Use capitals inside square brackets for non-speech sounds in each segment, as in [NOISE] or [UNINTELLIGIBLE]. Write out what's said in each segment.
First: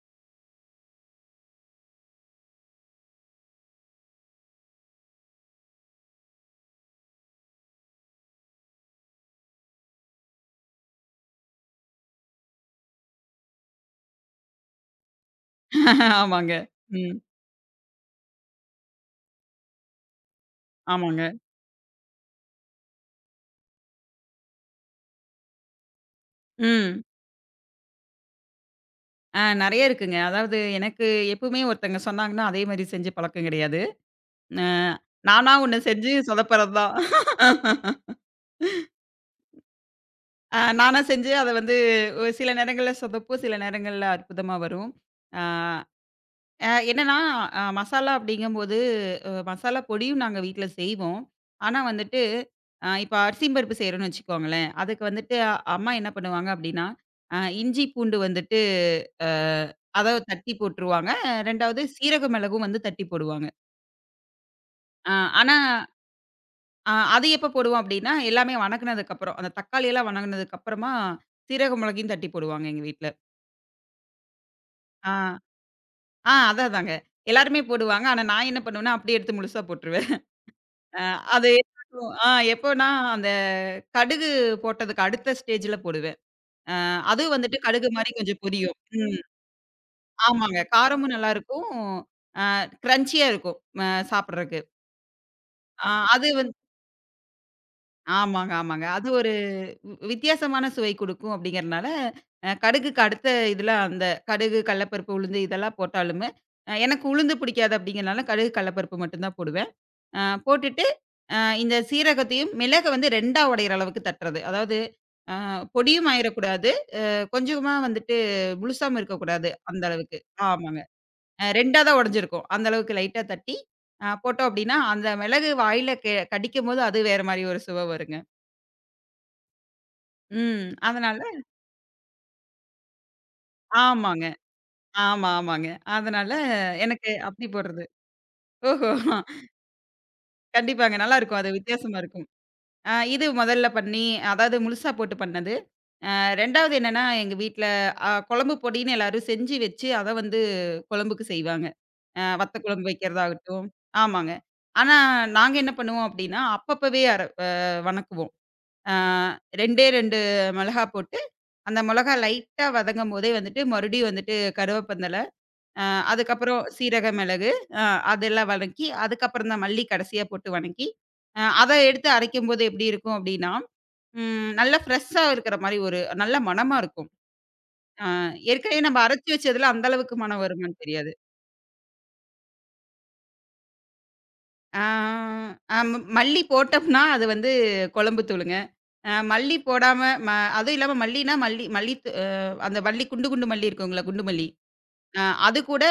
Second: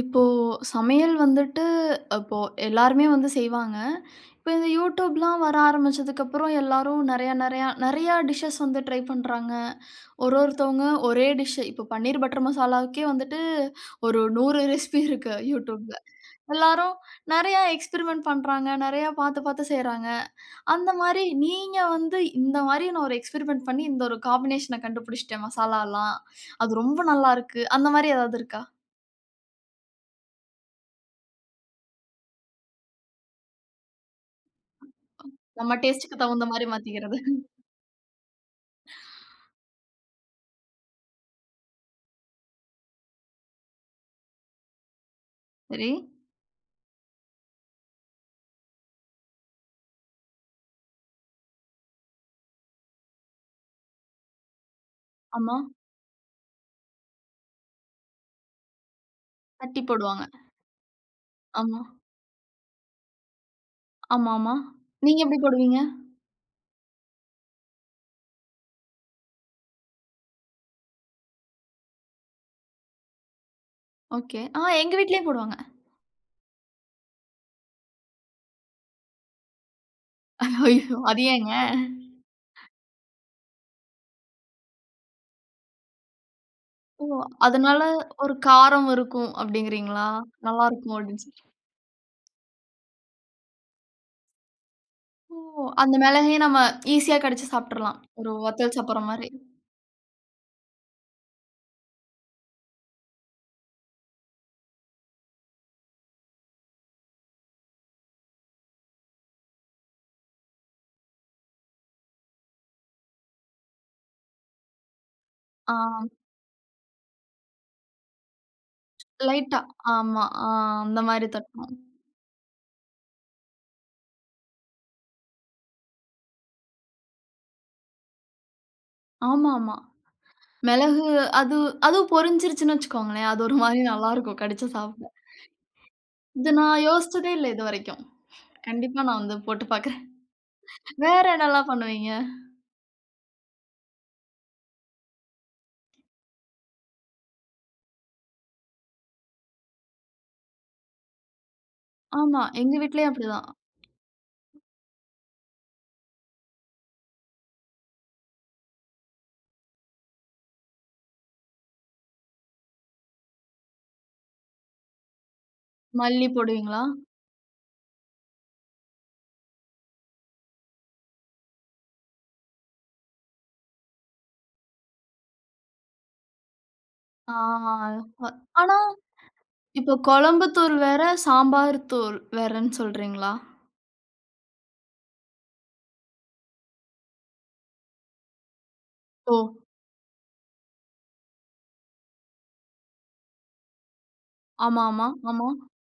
இப்போ சமையல் வந்துட்டு அப்போ எல்லாருமே வந்து செய்வாங்க. இப்போ இந்த யூடியூப்லாம் வர ஆரம்பிச்சதுக்கப்புறம் எல்லாரும் நெறையா நெறையா நெறையா டிஷ்ஷஸ் வந்து ட்ரை பண்றாங்க. ஒரு ஒருத்தவங்க ஒரே டிஷ் இப்போ பன்னீர் பட்டர் மசாலாவுக்கே வந்துட்டு ஒரு 100 ரெசிபி இருக்கு யூடியூப்ல. ஆமாங்க. எல்லாரும் ம். நெறையா எக்ஸ்பெரிமெண்ட் பண்றாங்க. நெறையா பாத்து பாத்து செய்றாங்க. அந்த மாரி ஆமாங்க. நீங்க வந்து இந்த மாரி நான் ஒரு எக்ஸ்பெரிமெண்ட் பண்ணி இந்த ஒரு காம்பினேஷன கண்டுபிடிச்சுட்டேன் மசாலாலாம். அது ரொம்ப ம். நல்லாருக்கு. அந்த மாரி ஏதாவது இருக்கா? ஆ நெறைய இருக்குங்க. அதாவது எனக்கு எப்பவுமே ஒருத்தங்க சொன்னாங்கன்னா, அதே மாரி செஞ்சு பழக்கம் கிடையாது. அ நானா நம்ம ஒண்ணு செஞ்சு டேஸ்ட்டுக்கு தகுந்த மாரி சொதப்புறது தான். மாத்திக்கிறது. நானா செஞ்சு அத வந்து ஒரு சில நேரங்கள்ல சொதப்பும், சில நேரங்கள்ல அற்புதமா வரும். ஆ. சரி. என்னன்னா, மசாலா அப்படிங்கும்போது, மசாலா பொடியும் நாங்க வீட்ல செய்வோம். ஆனா வந்துட்டு, இப்ப அரிசியும் பருப்பு செய்றோம்னு வச்சுக்கோங்களேன். அதுக்கு வந்துட்டு ஆமா. அம்மா என்ன பண்ணுவாங்க அப்படின்னா, இஞ்சி, பூண்டு வந்துட்டு அ தட்டி அத போடுவாங்க. தட்டி போட்டுருவாங்க. ஆமா. 2வது சீரக மிளகும் வந்து தட்டி போடுவாங்க. ஆமாமா. அ நீங்க எப்படி ஆனா போடுவீங்க? அது எப்ப போடுவோம் அப்படின்னா, எல்லாமே வணக்குனதுக்கு அப்புறம். அந்த தக்காளி எல்லாம் வணங்குனதுக்கு அப்புறமா, சீரக மிளகையும் தட்டி போடுவாங்க எங்க வீட்ல. ஓகே. ஆ, எங்க ஆ, வீட்லயும் போடுவாங்க. ஆ அதான் அதாங்க. எல்லாருமே போடுவாங்க. ஆனா நான் என்ன பண்ணுவேன்னா, அப்படியே எடுத்து முழுசா போட்டுருவேன். ஐயோ! அ அது அது ஏங்க? [UNINTELLIGIBLE] ஆ எப்போனா, அந்த கடுகு போட்டதுக்கு அடுத்த ஸ்டேஜ்ல போடுவேன். அ ஓ! அது வந்துட்டு அதனால கடுகு மாரி ஒரு கொஞ்சம் பொரியும். காரம் ம். இருக்கும் அப்படிங்கிறீங்களா? ஆமாங்க. நல்லாருக்கும் காரமும் அப்படின்னு சொல்லி. நல்லாருக்கும். கிரன்ச்சியா இருக்கும். அ சாப்பிடுறக்கு. ஓ! ஆ அந்த அது மிளகையும் வந்து நம்ம ஈஸியா கடிச்சு சாப்ட்டுறலாம். ஒரு ஆமாங்க, வத்தல் ஆமாங்க. சாப்பிடுற அது மாரி. ஒரு வி வித்தியாசமான சுவை குடுக்கும் அப்படிங்கிறனால, கடுகுக்கு அடுத்த இதுல அந்த கடுகு, கடலப்பருப்பு, உளுந்து இதெல்லாம் போட்டாலுமே, எனக்கு உளுந்து பிடிக்காது அப்படிங்கிறனால, கடுகு, கடலப்பருப்பு மட்டும் தான் போடுவேன். அ போட்டுட்டு, அ இந்த சீரகத்தையும், மிளக வந்து 2ஆ உடையிற அளவுக்கு தட்டுறது. அதாவது அ ஆ, பொடியும் ஆயிறக்கூடாது. கொஞ்சமா வந்துட்டு முழுசாவும் இருக்கக்கூடாது. லைட்டா. அந்த அளவுக்கு. ஆமா. ஆ, ஆமாங்க. அந்த மாரி தட்டணும். 2ஆ தான் உடைஞ்சிருக்கும். அந்த அளவுக்கு லைட்டா தட்டி, போட்டோம் அப்டின்னா, அந்த மிளகு வாயில கடிக்கும்போது அது வேற மாரி ஒரு சுவை வருங்க. ஆமாமா. ம். மிளகு அதனால அது அதுவும் பொரிஞ்சிருச்சுன்னு வச்சுக்கோங்களேன். அது ஒரு மாரி ஆமாங்க. நல்லாருக்கும் கடிச்சு சாப்பிட. ஆமா, ஆமாங்க. அதனால இது நான் எனக்கு யோசிச்சதே அப்டி இல்ல போடுறது. இதுவரைக்கும். ஓஹோ! கண்டிப்பா நான் வந்து போட்டு பாக்குறேன். கண்டிப்பாங்க. வேற நல்லாருக்கும். அது என்னலாம் வித்தியாசமா பண்ணுவீங்க? இருக்கும். இது முதல்ல பண்ணி, அதாவது முழுசா போட்டு பண்ணது. 2வது என்னன்னா, எங்க வீட்ல குழம்பு பொடின்னு எல்லாரும் செஞ்சு வச்சு, அத வந்து குழம்புக்கு செய்வாங்க. ஆமா, வத்த எங்க குழம்பு வீட்லயும் அப்படிதான். வைக்கிறதாகட்டும் ஆமாங்க. ஆனா, நாங்க என்ன பண்ணுவோம் அப்டின்னா, அப்பப்பவே அர அ வணக்குவோம். அ 2டே 2 மிளகா போட்டு, அந்த மிளகா லைட்டா வதங்கும்போதே வந்துட்டு, மறுபடியும் வந்துட்டு கருவேப்பந்தல, அ மல்லி அதுக்கப்புறம் போடுவீங்களா? சீரக மிளகு, அ அதெல்லாம் வதக்கி, அதுக்கப்புறம் தான் மல்லி கடைசியா போட்டு வணக்கி, அத எடுத்து அரைக்கும்போது எப்டி இருக்கும் அப்டின்னா, ம் நல்லா ஃப்ரெஷ்ஷா இருக்கிற மாரி ஒரு நல்ல மணமா இருக்கும். ஆ ஆ அ ஆனா, ஏற்கனவே நம்ம அரைச்சு வச்சதுல அந்த இப்போ அளவுக்கு மணம் குழம்பு தூள் வருமான்னு வேற, தெரியாது. சாம்பார் தூள் வேறன்னு சொல்றீங்களா? ஆ அ ம மல்லி போட்டோம்னா, அது வந்து குழம்பு தூளுங்க. ஓ! மல்லி போடாம ம அதுவும் இல்லாம மல்லினா மல்லி மல்லி த் அ அந்த மல்லி குண்டு குண்டு மல்லி இருக்குங்களா, குண்டு மல்லி. ஆமா, ஆமா, ஆமா. அது கூட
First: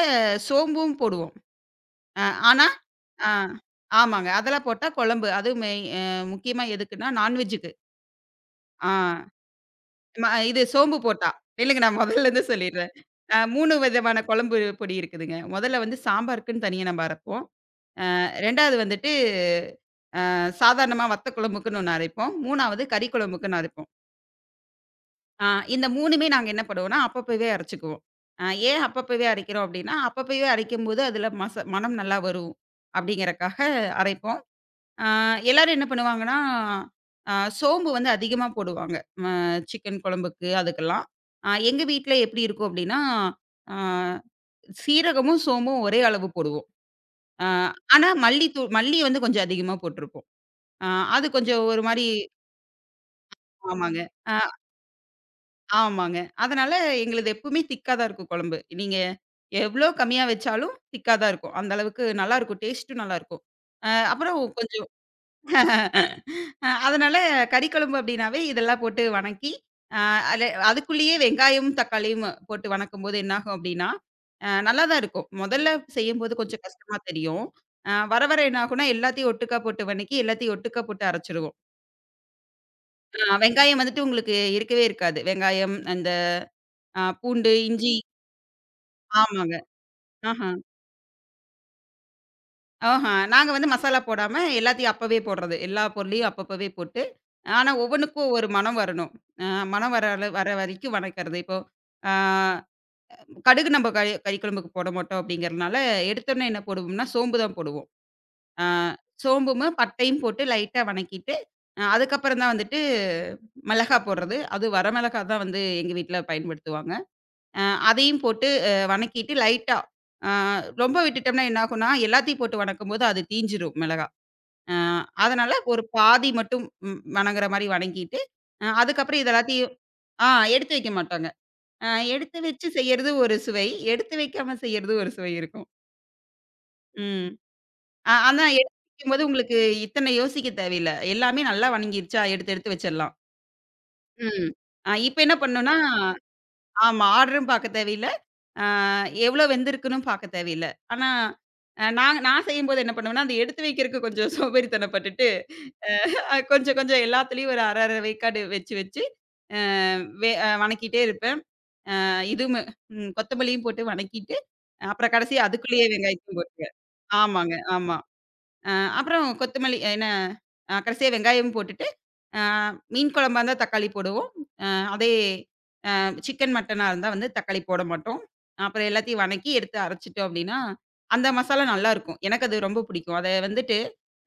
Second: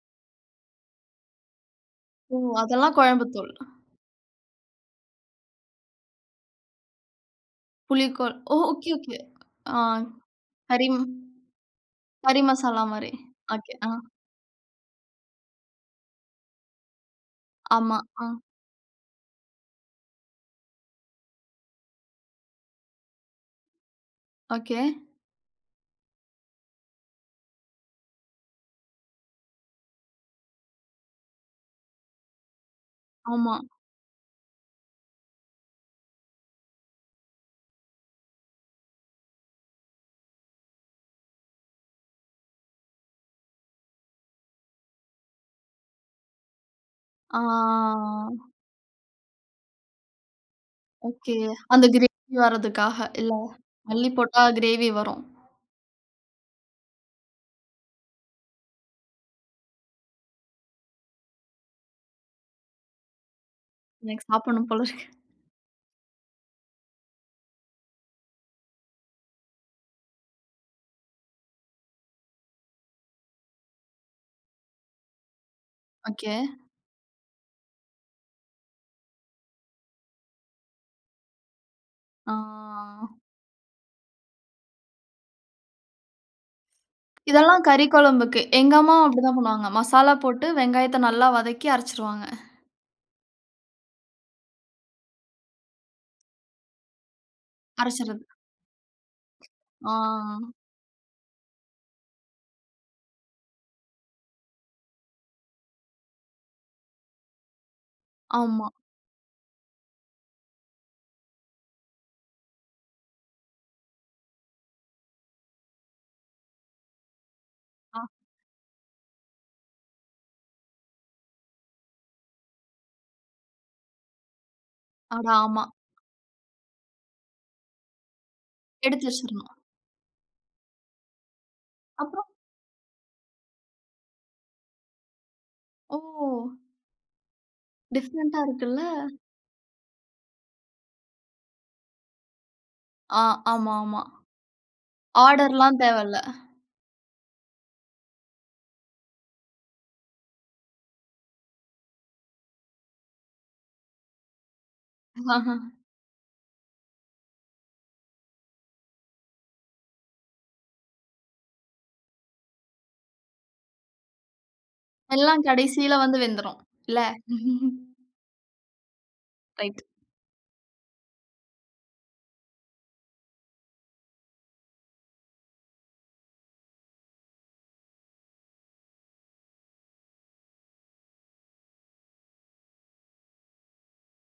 சோம்பும் போடுவோம். அ ஓ! ஆனா அதெல்லாம் குழம்பு ஆ தூள். ஆமாங்க. அதெல்லாம் போட்டா குழம்பு. அதுவும் மெய் அ முக்கியமா எதுக்குன்னா, நான்வெஜ்ஜுக்கு. புளிக்கொழ ஓ! ஆ ஓகே, ஓகே. ஆ, இது கறி சோம்பு ம- போட்டா இல்லைங்க நான் கறி முதல்லருந்து மசாலா சொல்லிடுறேன். மாரி. 3 ஓகே. ஆ. விதமான குழம்பு பொடி இருக்குதுங்க. முதல்ல வந்து சாம்பாருக்குன்னு தனியா நம்ம அரைப்போம். ஆமா. ஆ. 2வது வந்துட்டு, சாதாரணமா வத்த குழம்புக்குன்னு ஒண்ணு அரைப்போம். 3வது கறி குழம்புக்குன்னு அரைப்போம். ஓகே. அ இந்த 3மே நாங்க என்ன பண்ணுவோம்னா, அப்பப்பவே அரைச்சுக்குவோம். அ ஏன் அப்பப்பவே அரைக்கிறோம் அப்படின்னா, அப்பப்பவே அரைக்கும்போது அதில மனம் நல்லா வரும் ஆமா. அப்படிங்கிறக்காக அரைப்போம். அ எல்லாரும் என்ன பண்ணுவாங்கன்னா, அ சோம்பு வந்து அதிகமா போடுவாங்க. அ சிக்கன் குழம்புக்கு அதுக்கெல்லாம். எங்க வீட்ல எப்படி இருக்கும் அப்படின்னா, அ சீரகமும், சோம்பும் ஒரே அளவு போடுவோம். ஆ. அ ஆனா மல்லி வந்து கொஞ்சம் அதிகமா போட்டுருப்போம். ஆ அது ஓகே. கொஞ்சம் ஒரு அந்த மாரி கிரேவி வரதுக்காக இல்ல. ஆமாங்க. மல்லி ஆ போட்டா கிரேவி வரும். ஆமாங்க. அதனால எங்களுது எப்பவுமே திக்கா தான் இருக்கும் குழம்பு. நீங்க எவ்ளோ கம்மியா வச்சாலும் திக்கா தான் இருக்கும். அந்த அளவுக்கு நல்லாருக்கும். டேஸ்ட்டும் நல்லாருக்கும். எனக்கு அப்புறம் சாப்பிடணும் போல கொஞ்சம் இருக்கு. [LAUGHS] அதனால கறி குழம்பு அப்டின்னாவே இதெல்லாம் போட்டு வணக்கி, அ அது அதுக்குள்ளேயே வெங்காயம், தக்காளியும் போட்டு வணக்கும்போது என்னாகும் அப்டின்னா, நல்லா தான் இருக்கும். முதல்ல ஓகே. செய்யும்போது கொஞ்சம் கஷ்டமா தெரியும். வர வர என்னாகும்னா எல்லாத்தையும் ஒட்டுக்கா போட்டு வணக்கி, எல்லாத்தையும் ஒட்டுக்கா போட்டு அரைச்சுருவோம். ஆ. ஆ வெங்காயம் வந்துட்டு உங்களுக்கு இருக்கவே இருக்காது. வெங்காயம், அந்த பூண்டு, இதெல்லாம் கறி இஞ்சி குழம்புக்கு. எங்க அம்மாவும் அப்படிதான் ஆமாங்க. பண்ணுவாங்க. மசாலா போட்டு ஆஹா, வெங்காயத்த நல்லா வதக்கி அரைச்சுருவாங்க. ஆஹா. நாங்க வந்து மசாலா போடாம எல்லாத்தையும் அப்பவே போடுறது. எல்லா பொருளையும் அப்பப்பவே போட்டு, ஆனா அரைச்சுறது. ஒவ்வொன்னுக்கும் ஒரு மனம் வரணும். அ மனம் ஆ. வர வர வரைக்கும் வணக்கறது. இப்போ ஆ கடுகு நம்ம கறிக்குழம்புக்கு போட மாட்டோம் அப்படிங்கிறனால, எடுத்தோனே என்ன போடுவோம்னா, சோம்பு தான் போடுவோம். ஆ ஆமா. சோம்பும், பட்டையும் போட்டு லைட்டா வணக்கிட்டு, அதுக்கப்புறம் தான் வந்துட்டு மிளகா போடுறது. அதுவும் வரமிளகா தான் வந்து எங்க வீட்ல பயன்படுத்துவாங்க. அ அ அதையும் போட்டு வணக்கிட்டு லைட்டா அ ரொம்ப விட்டுட்டோம்னா என்ன ஆகும்னா, எல்லாத்தையும் போட்டு வணக்கும்போது அது தீஞ்சிரும் மிளகா. அ அட அதனால ஆமா. ஒரு பாதி மட்டும் ம் வணங்குற மாரி வணங்கிட்டு, எடுத்து அதுக்கப்புறம் இது வச்சிரணும். எல்லாத்தையும் ஆ எடுத்து வைக்க மாட்டாங்க. அ அப்புறம் எடுத்து வச்சு செய்யறது ஒரு சுவை, எடுத்து வைக்காம செய்யறது ஒரு சுவை இருக்கும். ஓ! ம். டிஃபரெண்ட்டா ஆனா எடுத்து இருக்குல்ல. வைக்கும்போது உங்களுக்கு இத்தனை யோசிக்க தேவையில்ல. எல்லாமே நல்லா வணங்கிருச்சா எடுத்து எடுத்து வச்சிடலாம். ஆ, ஆமா, ஆமா. ம். இப்ப என்ன பண்ணணும்னா ஆர்டர்லாம் தேவல்ல. ஆமா ஆர்டரும் பார்க்க தேவையில்ல. ஆ எவ்வளோ வெந்திருக்குன்னு பார்க்க தேவையில்ல. ஆனா, நான் நான் செய்யும்போது என்ன பண்ணுவேன்னா, அந்த எடுத்து வைக்கிறக்கு கொஞ்சம் [LAUGHS] சோம்பேறித்தனப்பட்டுட்டு, [LAUGHS] கொஞ்சம் கொஞ்சம் எல்லாத்துலயும் ஒரு அரை, அரை வேக்காடு வச்சு வச்சு, அ வே அ வணக்கிட்டே இருப்பேன். இதுவுமே ம் கொத்தமல்லியும் போட்டு வணக்கிட்டு, அப்புறம் எல்லாம் கடைசியா அதுக்குள்ளேயே கடைசியில வந்து வெங்காயத்தையும் வெந்துரும். போட்டுருவேன். இல்ல? ஆமாங்க, [LAUGHS] ஆமா. அ அப்புறம் கொத்தமல்லி ரைட். என்ன கடைசியா வெங்காயம் போட்டுட்டு, அ மீன் குழம்பா இருந்தா தக்காளி போடுவோம். அ அதே சிக்கன், மட்டனா இருந்தா வந்து தக்காளி போட மாட்டோம். அப்புறம் எல்லாத்தையும் வணக்கி எடுத்து அரைச்சுட்டோம் அப்டின்னா, அந்த மசாலா நல்லாருக்கும். எனக்கு அது ரொம்ப பிடிக்கும். அத வந்துட்டு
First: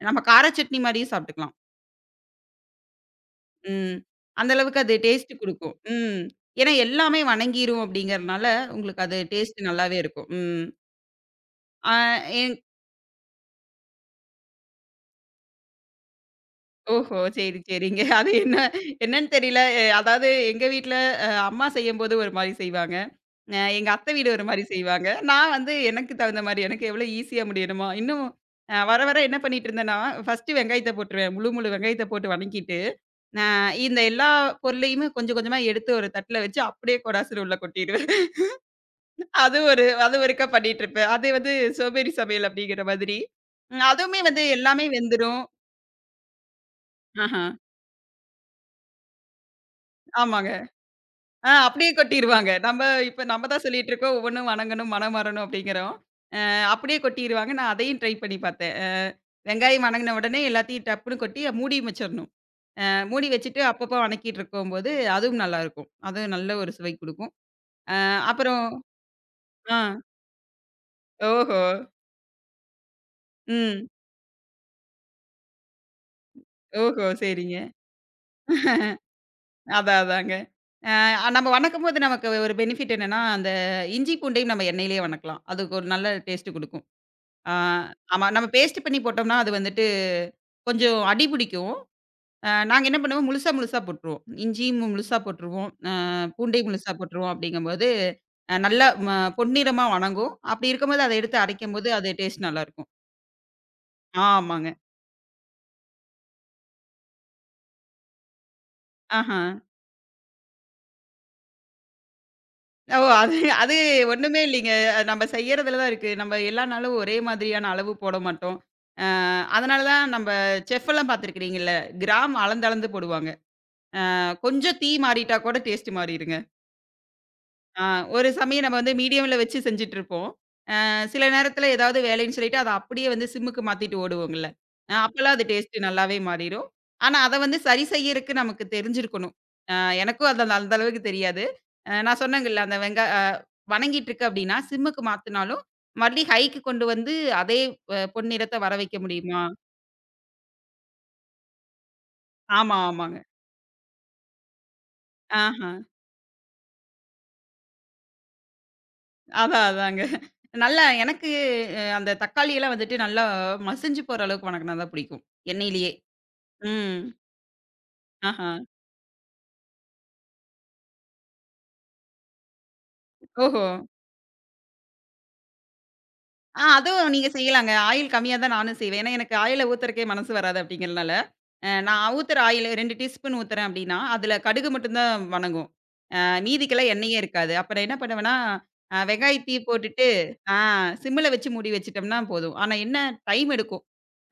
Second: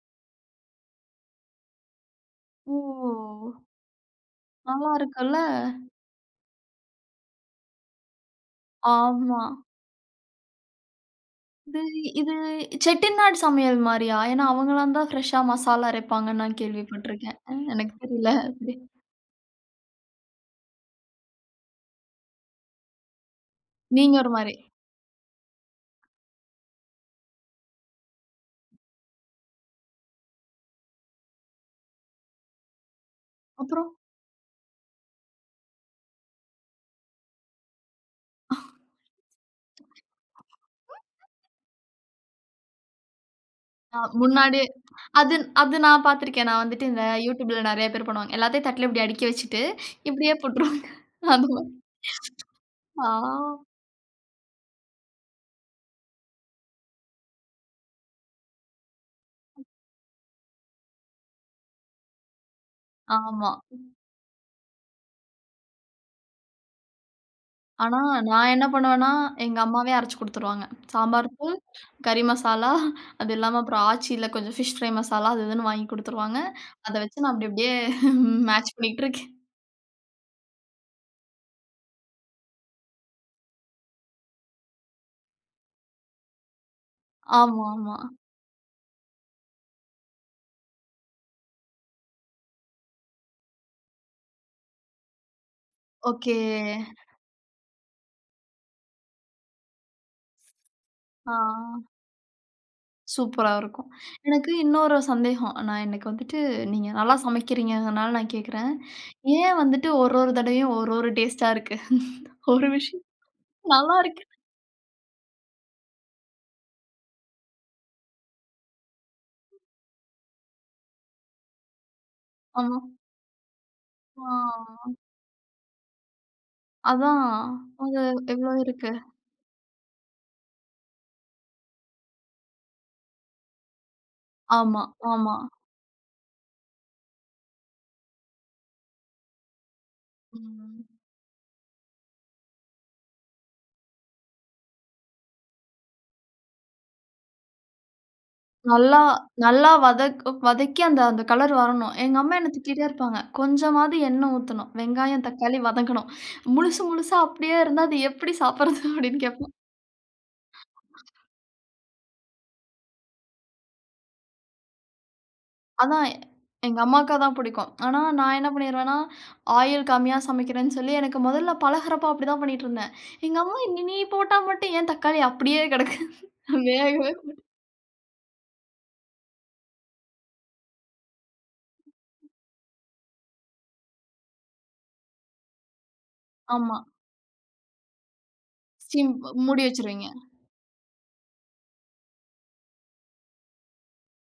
நம்ம கார சட்னி மாரியும் சாப்ட்டுக்கலாம். ஓ! ம். அந்த அளவுக்கு நல்லா அது இருக்குல்ல. டேஸ்ட்டு குடுக்கும். ம். ஏன்னா எல்லாமே வணங்கிரும் அப்டிங்கிறனால, உங்களுக்கு அது ஆமா. டேஸ்ட்டு நல்லாவே இருக்கும். ம். இது ஆ இது என் செட்டிநாடு சமையல் மாரியா? ஏன்னா அவங்கலாம் தான் ஃப்ரெஷ்ஷா மசாலா அரைப்பாங்கன்னு நான் ஓஹோ! கேள்விப்பட்டுருக்கேன். சரி, எனக்கு சரிங்க. அது தெரியல. என்ன என்னன்னு தெரியல. அதாவது எங்க வீட்ல அம்மா செய்யும்போது ஒரு மாரி செய்வாங்க. எங்க அத்தை நீங்க வீடு ஒரு ஒரு மாரி. மாரி செய்வாங்க. நான் வந்து எனக்கு தகுந்த மாரி, எனக்கு எவ்வளோ ஈஸியா முடியணுமோ இன்னும் வர வர என்ன பண்ணிட்டுருந்தேன்னா, ஃபர்ஸ்ட்டு வெங்காயத்த போட்டுருவேன். முழு முழு வெங்காயத்த போட்டு வணக்கிட்டு, அ அப்புறம் இந்த எல்லா பொருளையுமே கொஞ்சம் கொஞ்சமா எடுத்து ஒரு தட்டுல வச்சு அப்படியே கொடாசுல உள்ள கொட்டிருவேன். [LAUGHS] அது ஒருக்கா பண்ணிட்டுருப்பேன். அது வந்து சோம்பேறி சமையல் அப்படிங்கிற மாதிரி. ம் அதுவுமே வந்து முன்னாடியே எல்லாமே அது வெந்துரும். அது நான் பார்த்துருக்கேன். நான் வந்துட்டு இந்த ஆஹ. YouTubeல நெறைய பேர் பண்ணுவாங்க. எல்லாத்தையும் தட்டுல இப்படி அடுக்கி வச்சுட்டு, இப்படியே ஆமாங்க. போட்டுருவாங்க. [LAUGHS] அது ஆ மாரி. அப்படியே கொட்டிருவாங்க. ஆ, இப்ப நம்ம தான் சொல்லிட்டு இருக்கோம், ஒவ்வொன்னும் வணங்கணும், மனம் மாறணும் அப்படிங்கிறோம். அ அப்படியே கொட்டிருவாங்க. நான் அதையும் ட்ரை பண்ணி பார்த்தேன். வெங்காயம் வணங்குன உடனே எல்லாத்தையும் டப்புன்னு கொட்டி மூடி வச்சிரணும். மூடி ஆமா. வச்சுட்டு அப்பப்போ வணக்கிட்டு இருக்கும்போது, அதுவும் நல்லாயிருக்கும். அதுவும் நல்ல ஒரு சுவை குடுக்கும். ஆனா நான் அப்புறம் என்ன பண்ணுவேன்னா, எங்க ஆ அம்மாவே அரைச்சு குடுத்துருவாங்க. சாம்பார் தூள், ஓஹோ! கறி மசாலா, அது இல்லாம அப்புறம் ம். ஆச்சியில கொஞ்சம் ஃபிஷ் ஃப்ரை மசாலா அது இதுன்னு வாங்கி குடுத்துருவாங்க. அத ஓஹோ! வச்சு நான் அப்படி சரிங்க. அப்படியே [LAUGHS] மேட்ச் பண்ணிக்கிட்டு இருக்கேன். அதான் அதாங்க. அ நம்ம வணக்கும்போது நமக்கு ஒரு பெனிஃபிட் என்னன்னா, அந்த இஞ்சி பூண்டையும் நம்ம எண்ணெயிலேயே வணக்கலாம். அதுக்கு ஒரு நல்ல டேஸ்ட் குடுக்கும். ஆ ஆமா, ஆமா. ஆமா. நம்ம பேஸ்ட் பண்ணி போட்டோம்னா, அது வந்துட்டு கொஞ்சம் அடி பிடிக்கும். நாங்க என்ன பண்ணுவோம், முழுசா முழுசா போட்டுருவோம். இஞ்சியும் முழுசா போட்டுருவோம். ஓகே. பூண்டையும் முழுசா போட்டுருவோம். அப்படிங்கும்போது நல்லா பொன்னிறமா வணங்கும். அப்படி இருக்கும்போது அத எடுத்து அரைக்கும்போது ஆ. அது டேஸ்ட் நல்லாருக்கும். சூப்பரா இருக்கும். எனக்கு ஆமாங்க. இன்னொரு சந்தேகம். நான் எனக்கு வந்துட்டு நீங்க நல்லா சமைக்கிறீங்கங்கறனால நான் கேட்கிறேன். ஆஹா. ஏன் வந்துட்டு ஒரு ஒரு தடவையும் ஒரு ஒரு டேஸ்ட்டா இருக்கு? ஒரு ஓ! விஷயம் அது அது நல்லா இருக்கு. ஒண்ணுமே இல்லைங்க. அது நம்ம செய்யறதுல தான் இருக்கு. நம்ம எல்லா நாளும் ஒரே மாதிரியான அளவு போட மாட்டோம். அ அதனால தான் நம்ம செஃப்லாம் பார்த்துருக்கிறீங்கல்ல, கிராம் அளந்து ஆமா. அளந்து போடுவாங்க. கொஞ்சம் ஆ, தீ மாறிட்டா கூட டேஸ்ட் மாறிருங்க. அதான். ஆ அது ஒரு எவ்ளோ சமயம் நம்ம வந்து இருக்கு. மீடியம்ல வச்சு செஞ்சுட்டுருப்போம். சில நேரத்துல ஏதாவது வேலைன்னு சொல்லிட்டு, அத அப்படியே வந்து சிம்முக்கு மாத்திட்டு ஓடுவோங்கல்ல. ஆமா, அப்பலாம் ஆமா. அது டேஸ்ட்டு நல்லாவே மாறிரும். ஆனா, அத வந்து சரி செய்யறக்கு நமக்கு தெரிஞ்சிருக்கணும். அ எனக்கும் அது அந்த அந்த ம். அளவுக்கு தெரியாது. நான் சொன்னேங்கல்ல, அந்த வெங்க அ வணங்கிட்டுருக்கு அப்படின்னா, சிம்முக்கு மாத்துனாலும், மறுபடி ஹைக்கு கொண்டு வந்து அதே பொன்னிறத்த வர வைக்க நல்லா முடியுமா? நல்லா வதக்கி அந்த அந்த கலர் வரணும். எங்க அம்மா என்ன ஆமா, திட்டிட்டே ஆமாங்க. இருப்பாங்க. கொஞ்சமாவது எண்ணெய் ஊத்தணும். வெங்காயம், தக்காளி ஆஹ. வதங்கணும். முழுசு முழுசா அப்படியே இருந்தா அது எப்படி சாப்பிடுறது அப்படின்னு கேட்பாங்க. அதான், அதாங்க. நல்லா எனக்கு அந்த தக்காளியெல்லாம் வந்துட்டு நல்லா மசிஞ்சு போற அளவுக்கு வணங்குனா தான் பிடிக்கும். எண்ணெயிலேயே. அதான் எங்க ம். அம்மாக்கு அதான் பிடிக்கும். ஆனா, நான் ஆஹா. என்ன பண்ணிருவேன்னா, ஆயில் கம்மியா சமைக்கிறேன்னு சொல்லி எனக்கு முதல்ல பழகுறப்போ அப்படிதான் பண்ணிட்டு இருந்தேன். எங்க அம்மா, ஓஹோ! "நீ நீ போட்டா மட்டும் ஏன் தக்காளி அப்படியே கிடக்கு? ஆ [LAUGHS] வேகவே." அதுவும் நீங்க செய்யலாங்க. ஆயில் கம்மியா தான் நானும் செய்வேன். ஏன்னா, எனக்கு ஆயில ஊத்துறக்கே மனசு வராது அப்படிங்கிறனால, நான் ஊத்துற ஆயில் 2 டீஸ்பூன் ஊத்துறேன் அப்படின்னா, அதில கடுகு மட்டும் தான் வணங்கும். ஆமா. மீதிக்கெல்லாம் எண்ணெயே இருக்காது. அப்புறம் என்ன பண்ணுவேன்னா, ஸ்டீம் மூடி வெங்காயத்தையும் போட்டுட்டு வச்சுருவீங்க. ஆ சிம்ல வச்சு மூடி வச்சுட்டோம்னா போதும். ஆனா என்ன டைம் எடுக்கும்.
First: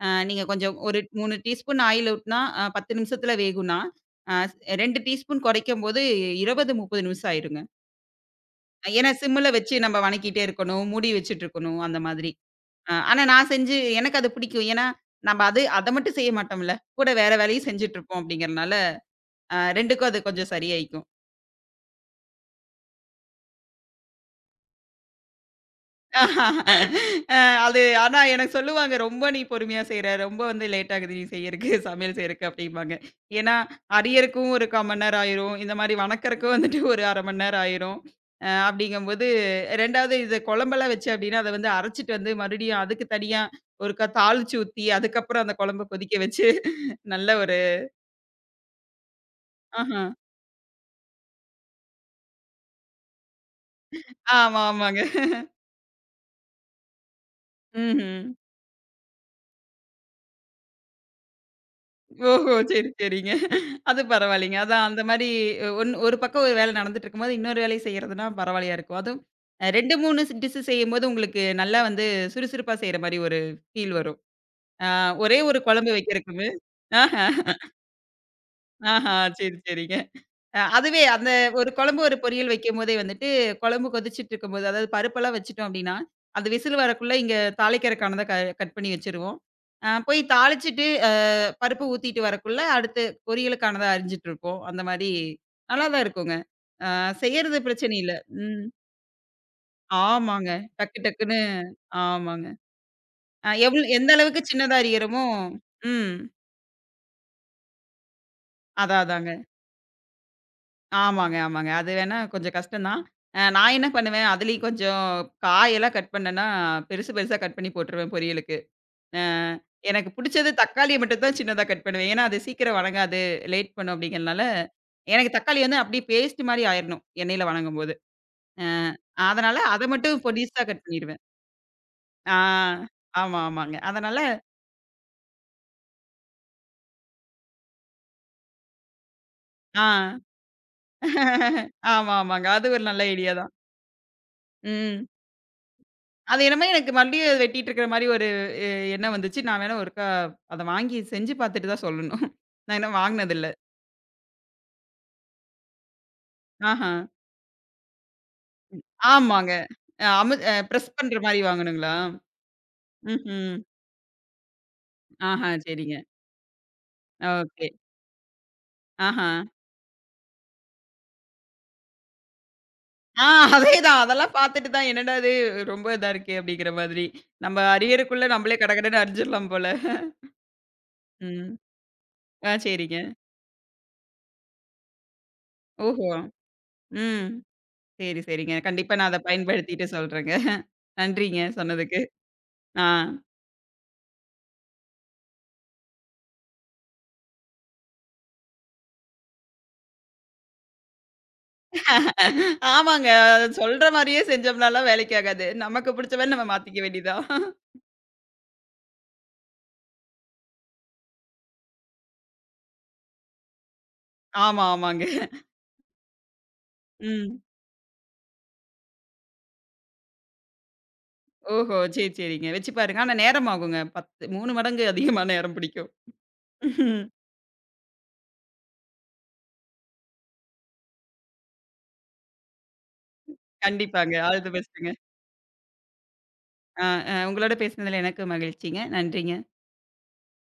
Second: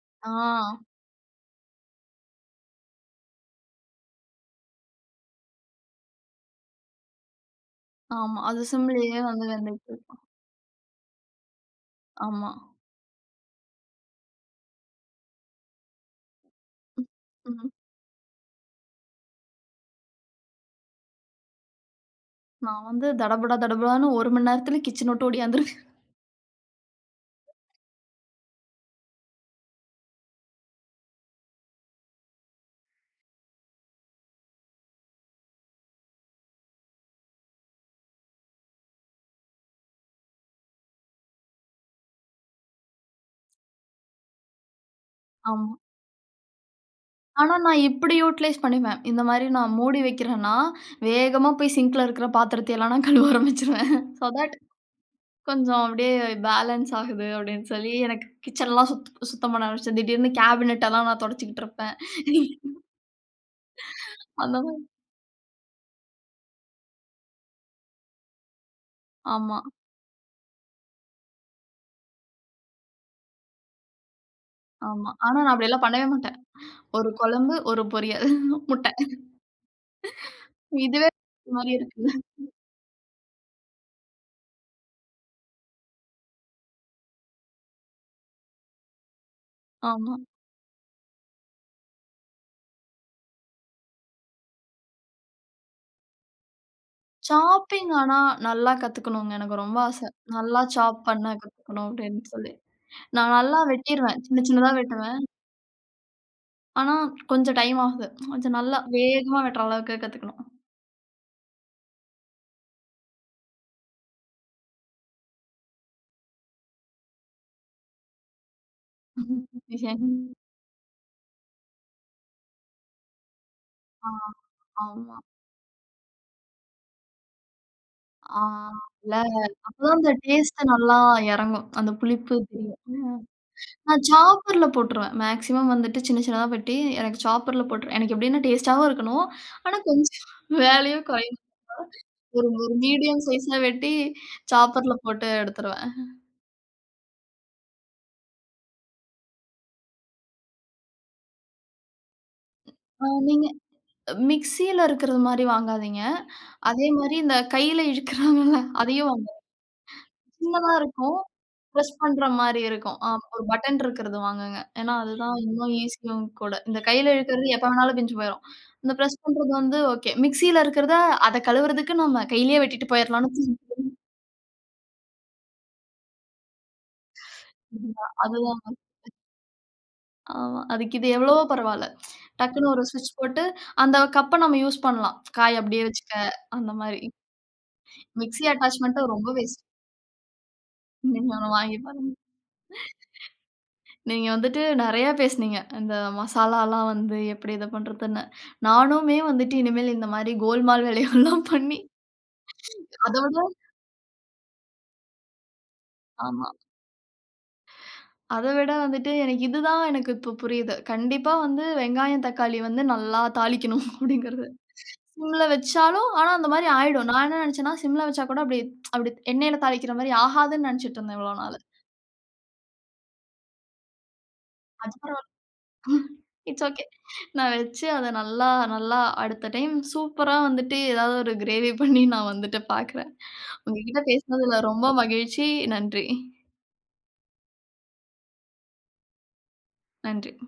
ஆ, நீங்க கொஞ்சம் ஒரு 3 டீஸ்பூன் ஆயில் ஊத்துனா, 10 நிமிஷத்தில வேகும்னா, அ 2 டீஸ்பூன் குறைக்கும்போது 20, 30 நிமிஷம் ஆயிருங்க. ஆமா. அது ஏன்னா சிம்லயே வந்து சிம்ல வச்சு வெந்துட்டு நம்ம இருக்கு. வணக்கிட்டே இருக்கணும், மூடி வச்சுட்டு இருக்கணும் அந்த மாதிரி. ஆமா. ஆனா நான் செஞ்சு எனக்கு அது பிடிக்கும். ஏன்னா, நம்ம அத மட்டும் செய்ய மாட்டோம்ல. கூட வேற வேலையும் ம். செஞ்சுட்டு இருப்போம் அப்படிங்கிறனால, 2க்கும் அது கொஞ்சம் சரியாயிக்கும். நான் வந்து தடபடா தடபடான்னு 1 மணி நேரத்துல கிச்சன் விட்டு ஓடியாந்துருவேன். அ அது ஆனா எனக்கு சொல்லுவாங்க, "ரொம்ப நீ பொறுமையா செய்ற. ரொம்ப வந்து லேட் ஆகுது நீ செய்யறக்கு, [LAUGHS] சமையல் செய்றக்கு" அப்படிம்பாங்க. ஏன்னா, அரியறக்கும் ஒரு 1/4 மணி நேரம் ஆயிரும். இந்த மாதிரி வணக்கறக்கும் வந்துட்டு ஒரு 1/2 மணி நேரம் ஆயிரும். அப்படிங்கும்போது 2வது இது குழம்பெல்லாம் வச்சேன் அப்படின்னா, அத வந்து அரைச்சுட்டு வந்து மறுபடியும் அதுக்கு தனியா ஒருக்கா தாளிச்சு ஊத்தி, அதுக்கப்புறம் [LAUGHS] அந்த ஆமா. குழம்ப கொதிக்க வச்சு, நல்ல ஆனா, ஒரு நான் இப்படி யூட்டிலைஸ் பண்ணுவேன். இந்த மாரி நான் ஆஹ. மூடி வைக்கிறேன்னா, வேகமா போய் சிங்க்ல இருக்கிற பாத்திரத்தையெல்லாம் நான் கழுவ ஆரம்பிச்சுருவேன். ஸோ தட் ஆமா, [LAUGHS] ஆமாங்க. கொஞ்சம் அப்படியே பேலன்ஸ் ஆகுது அப்படின்னு சொல்லி, ம்ஹ்ம். எனக்கு கிச்சன்லாம் சுத்தம் பண்ண ஆரம்பிச்சேன். திடீர்னு கேபினெட் எல்லாம் நான் தொடச்சுக்கிட்டு இருப்பேன். ஓஹோ! [LAUGHS] சரி, சரிங்க. அது பரவாயில்லைங்க. அந்த மாரி அதான் அந்த மாரி ஒரு பக்கம் ஒரு வேலை நடந்துட்டு இருக்கும்போது, இன்னொரு வேலைய செய்யறதுன்னா பரவாயில்லையா இருக்கும். அதுவும் ஆமா, 2, 3 டிஷ் செய்யும்போது உங்களுக்கு நல்லா வந்து சுறுசுறுப்பா செய்ற மாரி ஒரு ஃபீல் வரும். ஆ ஆமா. ஆனா ஒரே நான் ஒரு அப்படியெல்லாம் குழம்பு பண்ணவே மாட்டேன். வைக்கிறக்குமே ஒரு ஆஹா, குழம்பு, ஒரு பொரியல், முட்டை. ஆஹா. சரி, சரிங்க. அதுவே இதுவே அந்த ஒரு மாரி குழம்பு, இருக்குல்ல. ஒரு பொரியல் வைக்கும்போதே வந்துட்டு, குழம்பு கொதிச்சுட்டு இருக்கும்போது, அதாவது பருப்பெல்லாம் வச்சுட்டோம் அப்படின்னா, அது விசில் வரக்குள்ள இங்க தாளிக்கிறக்கானத கட் பண்ணி வச்சுருவோம். ஆமா. போய் தாளிச்சுட்டு, பருப்பு ஊத்திட்டு வரக்குள்ள, அடுத்து பொரியலுக்கானத அறிஞ்சிட்டுருப்போம். அந்த மாரி நல்லா தான் இருக்குங்க. அ செய்யறது சாப்பிங் பிரச்சனை இல்ல. ஆனா ம். நல்லா கத்துக்கணுங்க. எனக்கு ரொம்ப ஆசை. ஆமாங்க. நல்லா டக்கு சாப் பண்ண டக்குன்னு கத்துக்கணும் அப்படின்னு ஆமாங்க. சொல்லி. நான் அ நல்லா எவ் எந்த வெட்டிருவேன். அளவுக்கு சின்ன சின்னதா சின்னதா வெட்டுவேன். அரியிறமோ ம். ஆனா கொஞ்சம் டைம் ஆகுது. கொஞ்சம் நல்லா அதான் அதாங்க. வேகமா வெட்டுற அளவுக்கு கத்துக்கணும். ஆமாங்க, ஆமாங்க. அது வேணா கொஞ்சம் கஷ்டம் தான். நான் என்ன பண்ணுவேன், அதிலேயும் கொஞ்சம் காயெல்லாம் கட் பண்ணேன்னா, பெருசு பெருசா கட் பண்ணி போட்டுருவேன் பொரியலுக்கு. அ எனக்கு [LAUGHS] புடிச்சது தக்காளிய மட்டும் தான் சின்னதா கட் பண்ணுவேன். ஏன்னா, அது சீக்கிரம் வணங்காது, லேட் பண்ணும் ஆ, அப்படிங்கிறனால, ஆமா. எனக்கு தக்காளி வந்து அப்படியே பேஸ்ட் மாரி ஆயிரணும், எண்ணெயில வணங்கும்போது. ஆ, அ இல்ல, அதனால அத அப்பதான் அந்த மட்டும் பொடிசா டேஸ்ட் கட் நல்லா பண்ணிருவேன். இறங்கும். அந்த புளிப்பு ஆ தெரியும். ஆமா, ஆமாங்க. நான் அதனால சாப்பர்ல போட்டுருவேன். மேக்ஸிமம் வந்துட்டு சின்ன சின்னதா வெட்டி எனக்கு சாப்பர்ல போட்டுருவேன். எனக்கு எப்படின்னா டேஸ்ட்டாவும் இருக்கணும். ஆனா ஆ கொஞ்சம் [LAUGHS] வேலையும் குறையும். [LAUGHS] ஆமா, ஆமாங்க. ஒரு அது ஒரு ஒரு நல்ல மீடியம் ஐடியா தான். சைஸா வெட்டி சாப்பர்ல ம். போட்டு எடுத்துருவேன். அது என்னமோ எனக்கு மறுபடியும் அது வெட்டிட்டு இருக்கிற மாரி ஒரு எ எண்ணம் வந்துச்சு. நான் வேணா ஒருக்கா அத வாங்கி செஞ்சு பார்த்துட்டு தான் சொல்லணும். நான் இன்னும் வாங்குனதில்ல. நீங்க மிக்ஸியில இருக்கிறது மாரி வாங்காதீங்க. அதே ஆஹா. மாரி இந்த கையில இழுக்கிறாங்கல்ல அதையும் ஆமாங்க. அ அமு அ சின்னதா பிரஸ் பண்ற இருக்கும். மாரி ப்ரெஸ் வாங்கணுங்களா? பண்ற மாரி இருக்கும். ஆ, ஒரு ம்ஹ்ம். பட்டன் இருக்கிறது வாங்குங்க. ஏன்னா, அதுதான் ஆஹா இன்னும் சரிங்க. ஈஸியும் கூட. இந்த கையில இழுக்கிறது எப்ப ஓகே. வேணாலும் பிஞ்சு போயிரும். இந்த ப்ரெஸ் ஆஹா. பண்றது வந்து ஓகே. மிக்ஸியில இருக்கிறத அத கழுவுறதுக்கு நம்ம கையிலேயே வெட்டிட்டு ஆ போயிரலாம்னு அதேதான். அதெல்லாம் பார்த்துட்டு தான் என்னடா இது ரொம்ப இதா இருக்கே அப்படிங்கிற மாதிரி. நம்ம [UNINTELLIGIBLE] அரியருக்குள்ள நம்மளே அதுதான் கடகடன்னு அரிஞ்சிடலாம் போல. ஆமா. அதுக்கு இது எவ்வளவோ ம். பரவால்ல. ஆ டக்குன்னு ஒரு சரிங்க. ஸ்விட்ச் போட்டு அந்த கப்ப நம்ம யூஸ் பண்ணலாம். காய் அப்படியே ஓஹோ! வச்சுக்க அந்த மாரி. ம். சரி, மிக்ஸி சரிங்க. கண்டிப்பா அட்டாச்மெண்ட்ட நான் அத ரொம்ப வேஸ்ட். பயன்படுத்திட்டு சொல்றேங்க. நீங்க நன்றிங்க ஒண்ணு வாங்கி சொன்னதுக்கு. பாருங்க. [LAUGHS] ஆ. நீங்க வந்துட்டு நெறையா பேசுனீங்க. இந்த மசாலாலாம் வந்து எப்படி இத பண்றதுன்னு. நானுமே வந்துட்டு இனிமேல் இந்த மாரி கோல்மால் வேலைகள்லாம் [LAUGHS] பண்ணி ஆமாங்க. அத விட அத சொல்ற மாரியே செஞ்சோம்னாலாம் வேலைக்கு ஆகாது. நமக்கு புடிச்ச மாரி நம்ம ஆமா. மாத்திக்க வேண்டியதுதான். அத விட வந்துட்டு எனக்கு இதுதான் எனக்கு இப்ப புரியுது. கண்டிப்பா வந்து வெங்காயம், தக்காளி வந்து நல்லா தாளிக்கணும் [LAUGHS] அப்படிங்கிறது. ஆமா, ஆமாங்க. சிம்ல வச்சாலும் ஆனா அந்த மாரி ஆயிடும். நான் ம். என்ன நெனச்சேன்னா, சிம்ல வச்சா கூட அப்படி அப்படி எண்ணெயில தாளிக்கிற மாரி ஆகாதுன்னு நெனச்சுட்டு இருந்தேன் இவ்வளோ நாளு. ஓஹோ! சரி, சரிங்க. வச்சு பாருங்க. ஆனா நேரம் ஆகுங்க. 10 3 மடங்கு அதிகமா நேரம் பிடிக்கும். It's okay. நான் வச்சு அத நல்லா நல்லா அடுத்த டைம் சூப்பரா வந்துட்டு ஏதாவது ஒரு கிரேவி பண்ணி நான் வந்துட்டு பாக்குறேன். உங்ககிட்ட கண்டிப்பாங்க. ஆல் தி பேசினதுல ரொம்ப பெஸ்ட்டுங்க. மகிழ்ச்சி. நன்றி. அ, அ உங்களோட பேசினதுல எனக்கும் மகிழ்ச்சிங்க. நன்றிங்க. நன்றி.